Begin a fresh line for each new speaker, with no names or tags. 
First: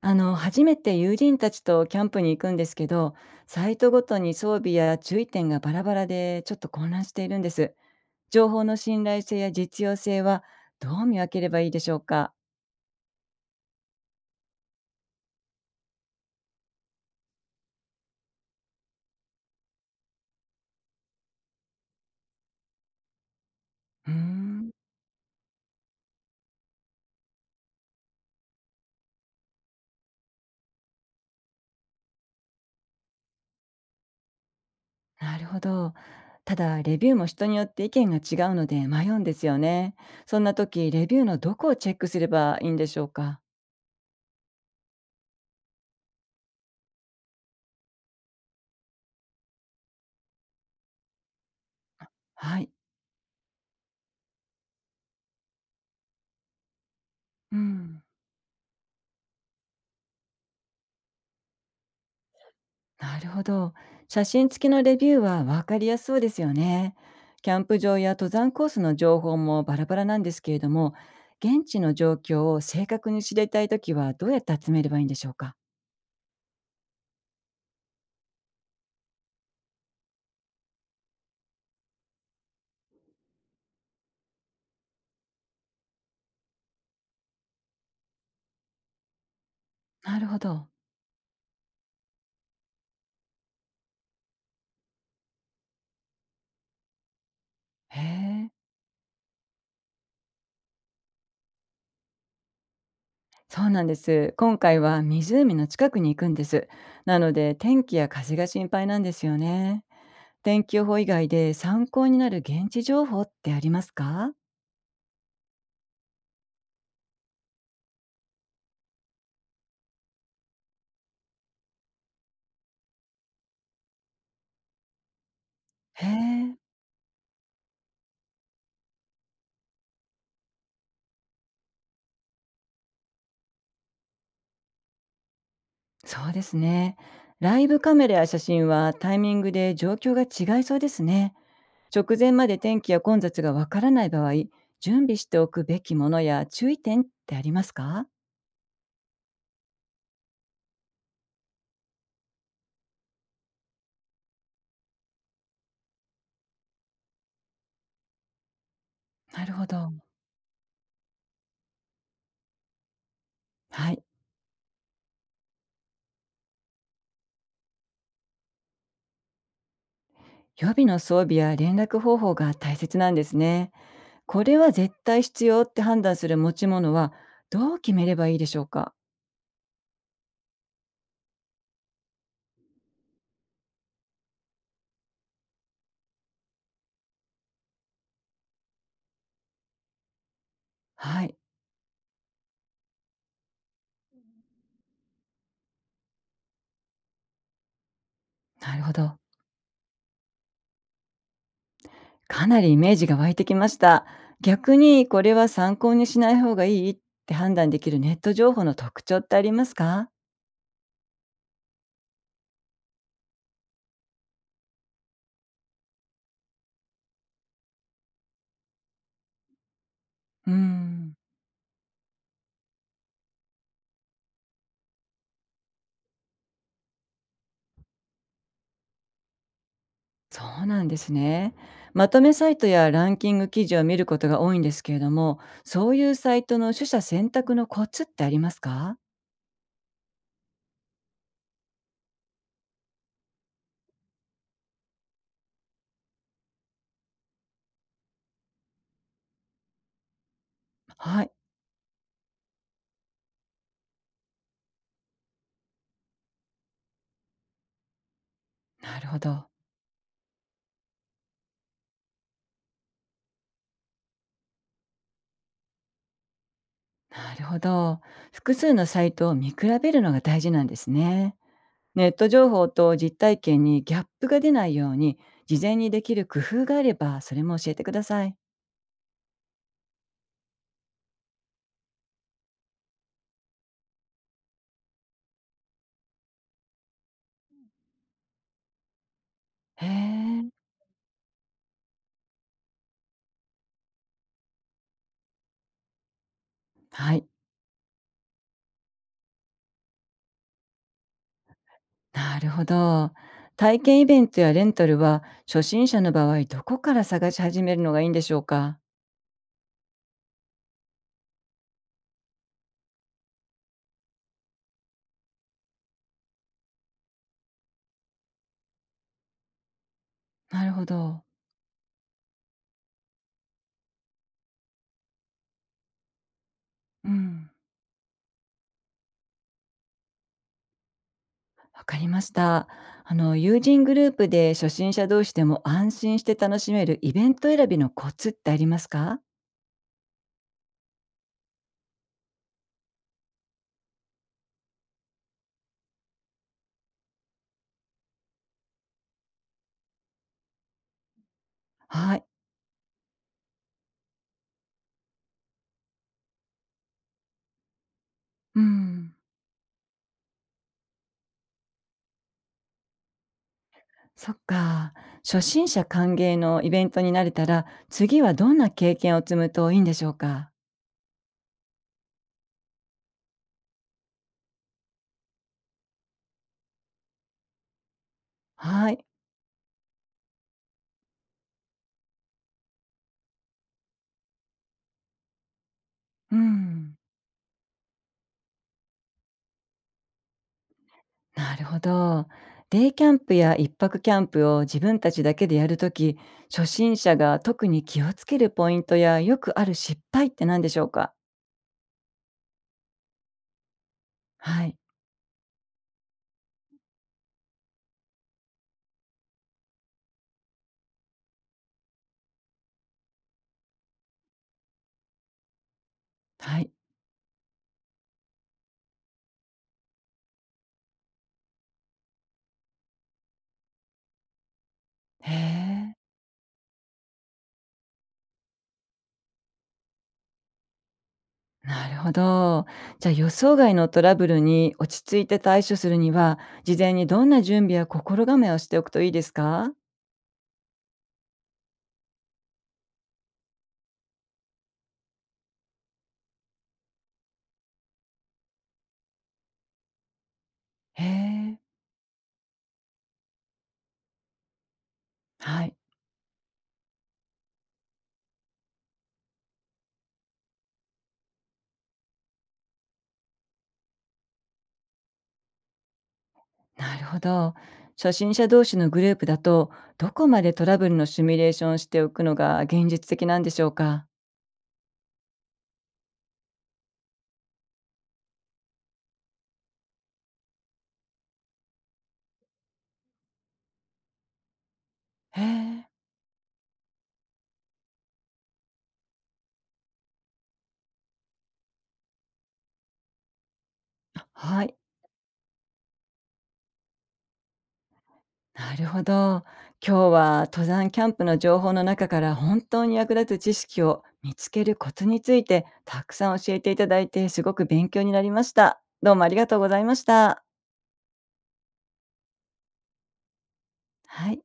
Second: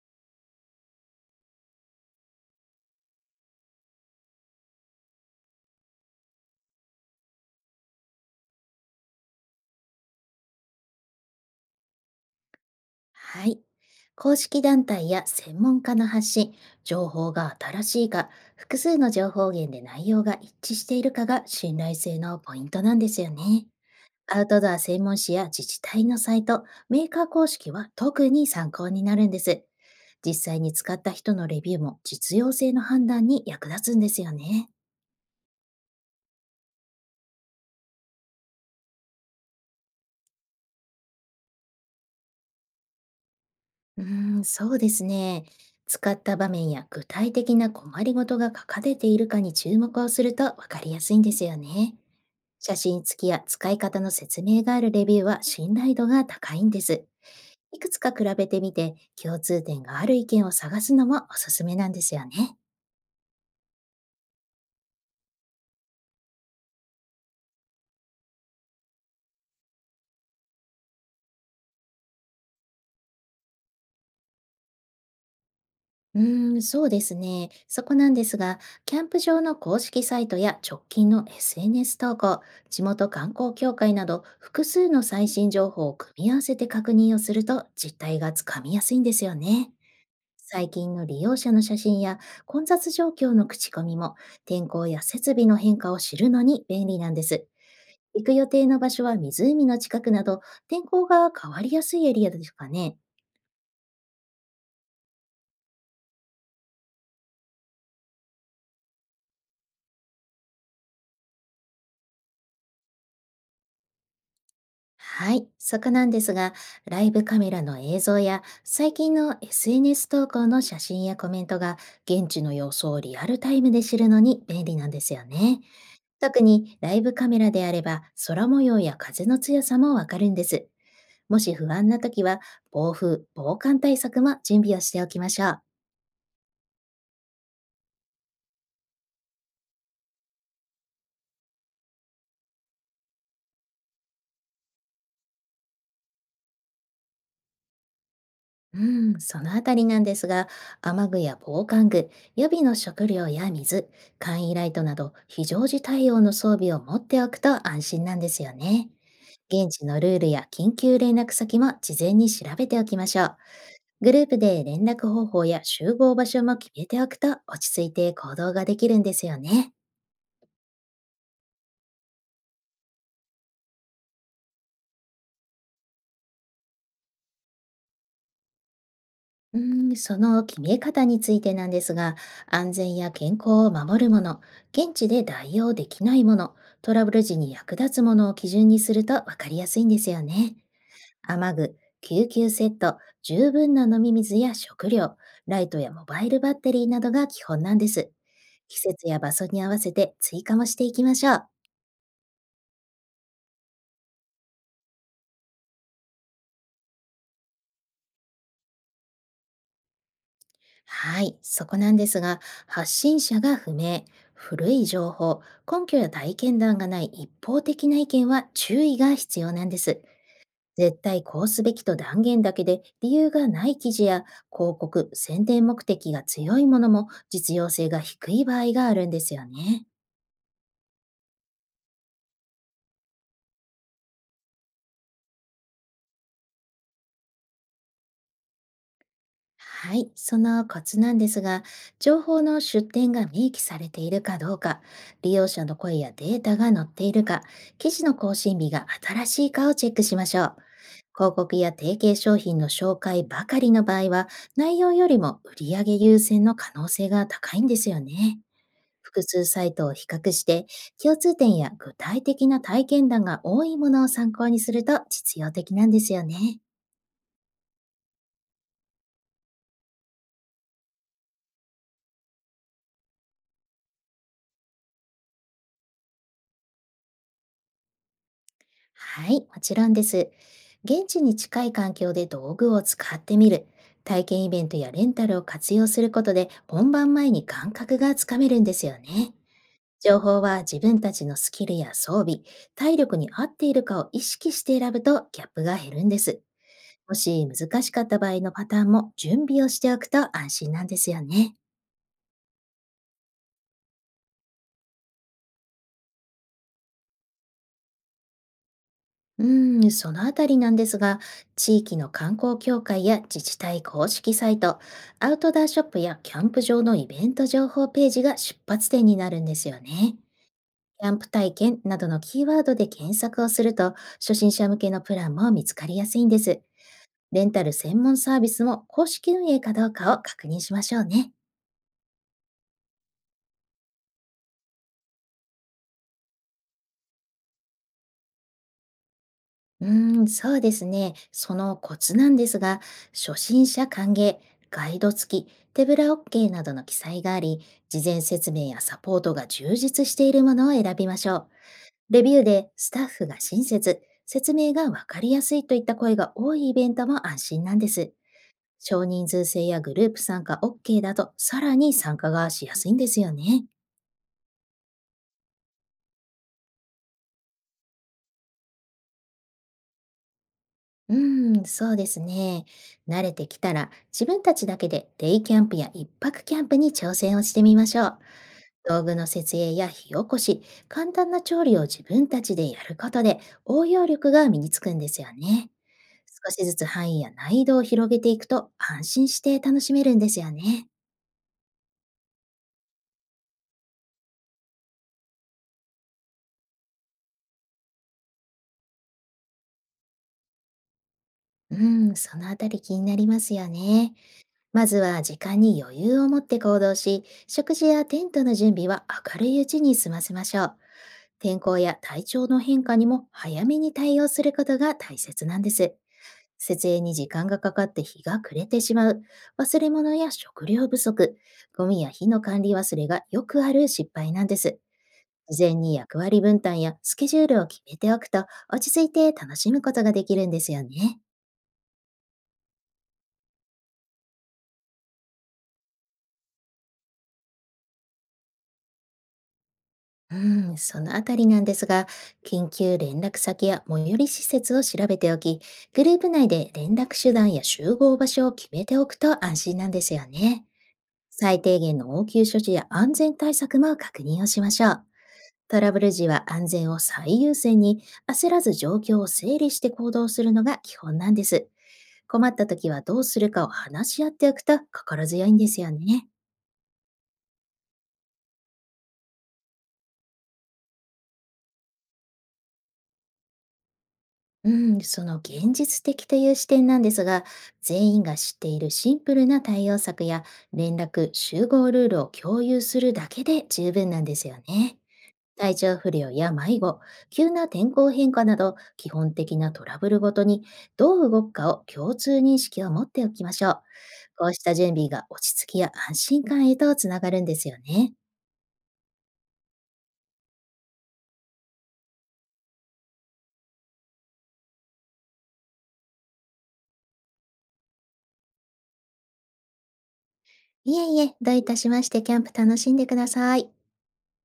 初めて友人たちとキャンプに行くんですけど、サイトごとに装備や注意点がバラバラでちょっと混乱しているんです。情報の信頼性や実用性はどう見分ければいいでしょうか？
はい。公式団体や専門家の発信、情報が新しいか、複数の情報源で内容が一致しているかが信頼性のポイントなんですよね。
うー
アウトド
ん、
ア専門誌や自治体のサイト、メーカー公式は特に参考になるんです。実際に使った人のレビューも実用性の判断に役立つんですよね。
なるほど。ただ、レビューも人によって意見が違うので迷うんですよね。そんな時、レビューのどこをチェックすればいいんでしょうか？
うーん、そうですね。使った場面や具体的な困りごとが書かれているかに注目をするとわかりやすいんですよね。
はい。
写真付きや使い方の説明があるレビューは信頼度が高いんです。
う
いくつ
ん。
か比べてみて、共通点がある意見を探すのもおすすめなんですよね。
なるほど。写真付きのレビューは分かりやすそうですよね。キャンプ場や登山コースの情報もバラバラなんですけれども、現地の状況を正確に知りたいときはどうやって集めればいいんでしょうか？
うーん、そうですね。そこなんですが、キャンプ場の公式サイトや直近の SNS 投稿、地元観光協会など複数の最新情報を組み合わせて確認をすると実態がつかみやすいんですよね。
なるほど。
最近の利用者の写真や混雑状況の口コミも、天候や設備の変化を知るのに便利なんです。
へ
行く予
え。
定の場所は湖の近くなど、天候が変わりやすいエリアですかね。
そうなんです。今回は湖の近くに行くんです。なので天気や風が心配なんですよね。天気予報以外で参考になる現地情報ってありますか？
はい、そこなんですが、ライブカメラの映像や最近の SNS 投稿の写真やコメントが、現地の様子をリアルタイムで知るのに便利なんですよね。
へ
特
え。
にライブカメラであれば、空模様や風の強さもわかるんです。もし不安な時は、暴風、防寒対策も準備をしておきましょう。
そうですね。ライブカメラや写真はタイミングで状況が違いそうですね。直前まで天気や混雑がわからない場合、準備しておくべきものや注意点ってありますか？
うん、そのあたりなんですが、雨具や防寒具、予備の食料や水、簡易ライトなど非常時対応の装備を持っておくと安心なんですよね。
なるほ
現地
ど。
のルールや緊急連絡先も事前に調べておきましょう。
はい。
グループで連絡方法や集合場所も決めておくと、落ち着いて行動ができるんですよね。
予備の装備や連絡方法が大切なんですね。これは絶対必要って判断する持ち物はどう決めればいいでしょうか？
うーん、その決め方についてなんですが、安全や健康を守るもの、現地で代用できないもの、トラブル時に役立つものを基準にすると分かりやすいんですよね。
はい。
雨具、救急セット、十分な飲み水や食料、ライトやモバイルバッテリーなどが基本なんです。
な
季
るほ
節
ど。
や場所に合わせて追加もしていきましょう。
かなりイメージが湧いてきました。逆にこれは参考にしない方がいいって判断できるネット情報の特徴ってありますか？
はい、そこなんですが、発信者が不明、古い情報、根拠や体験談がない一方的な意見は注意が必要なんです。
うー
絶
ん、
対こうすべきと断言だけで理由がない記事や広告、宣伝目的が強いものも実用性が低い場合があるんですよね。
そうなんですね。まとめサイトやランキング記事を見ることが多いんですけれども、そういうサイトの取捨選択のコツってありますか？
はい、そのコツなんですが、情報の出典が明記されているかどうか、利用者の声やデータが載っているか、記事の更新日が新しいかをチェックしましょう。
はい、
広告や提携商品の紹介ばかりの場合は、内容よりも売上優先の可能性が高いんですよね。
なるほ
複数
ど。
サイトを比較して、共通点や具体的な体験談が多いものを参考にすると実用的なんですよね。
なるほど。複数のサイトを見比べるのが大事なんですね。ネット情報と実体験にギャップが出ないように、事前にできる工夫があれば、それも教えてください。
はい、もちろんです。現地に近い環境で道具を使ってみる、体験イベントやレンタルを活用することで本番前に感覚がつかめるんですよね。
へ
情報
え、
は自分たちのスキルや装備、体力に合っているかを意識して選ぶと、ギャップが減るんです。
は
も
い、
し難しかった場合のパターンも準備をしておくと安心なんですよね。
なるほど。体験イベントやレンタルは、初心者の場合、どこから探し始めるのがいいんでしょうか？
うーん、そのあたりなんですが、地域の観光協会や自治体公式サイト、アウトドアショップやキャンプ場のイベント情報ページが出発点になるんですよね。
なるほ
キャン
ど。
プ体験などのキーワードで検索をすると、初心者向けのプランも見つかりやすいんです。
う
レ
ん、
ンタル専門サービスも公式運営かどうかを確認しましょうね。
わかりました。友人グループで初心者同士でも安心して楽しめるイベント選びのコツってありますか？
うーん、そうですね。そのコツなんですが、初心者歓迎、ガイド付き、手ぶら OK などの記載があり、事前説明やサポートが充実しているものを選びましょう。
は
レ
い。
ビューでスタッフが親切、説明がわかりやすいといった声が多いイベントも安心なんです。
う
少
ん。
人数制やグループ参加 OK だと、さらに参加がしやすいんですよね。
そっか。初心者歓迎のイベントになれたら、次はどんな経験を積むといいんでしょうか？
うーん、そうですね。慣れてきたら自分たちだけでデイキャンプや一泊キャンプに挑戦をしてみましょう。
は
道
い。
具の設営や火起こし、簡単な調理を自分たちでやることで応用力が身につくんですよね。
う
少しずつ
ん。
範囲や難易度を広げていくと、安心して楽しめるんですよね。
なるほど。デイキャンプや一泊キャンプを自分たちだけでやるとき、初心者が特に気をつけるポイントやよくある失敗って何でしょうか？
うん、そのあたり気になりますよね。
はい。
まずは時間に余裕を持って行動し、食事やテントの準備は明るいうちに済ませましょう。天候や体調の変化にも早めに対応することが大切なんです。
はい。
設営に時間がかかって日が暮れてしまう、忘れ物や食料不足、ゴミや火の管理忘れがよくある失敗なんです。
へ
事前に
え。
役割分担やスケジュールを決めておくと、落ち着いて楽しむことができるんですよね。
なるほど。じゃあ予想外のトラブルに落ち着いて対処するには、事前にどんな準備や心構えをしておくといいですか？
うん、そのあたりなんですが、緊急連絡先や最寄り施設を調べておき、グループ内で連絡手段や集合場所を決めておくと安心なんですよね。
へえ。
最低限の応急処置や安全対策も確認をしましょう。
はい、
トラブル時は安全を最優先に、焦らず状況を整理して行動するのが基本なんです。困った時はどうするかを話し合っておくと心強いんですよね。
なるほど。初心者同士のグループだと、どこまでトラブルのシミュレーションをしておくのが現実的なんでしょうか？
うん、その現実的という視点なんですが、全員が知っているシンプルな対応策や連絡、集合ルールを共有するだけで十分なんですよね。
へ
体
え。
調不良や迷子、急な天候変化など基本的なトラブルごとに、どう動くかを共通認識を持っておきましょう。こうし
は
た
い、
準備が落ち着きや安心感へとつながるんですよね。
なるほど。今日は登山キャンプの情報の中から本当に役立つ知識を見つけるコツについてたくさん教えていただいてすごく勉強になりました。どうもありがとうございました。
いえいえ、どういたしまして。キャンプ楽しんでください。
はい。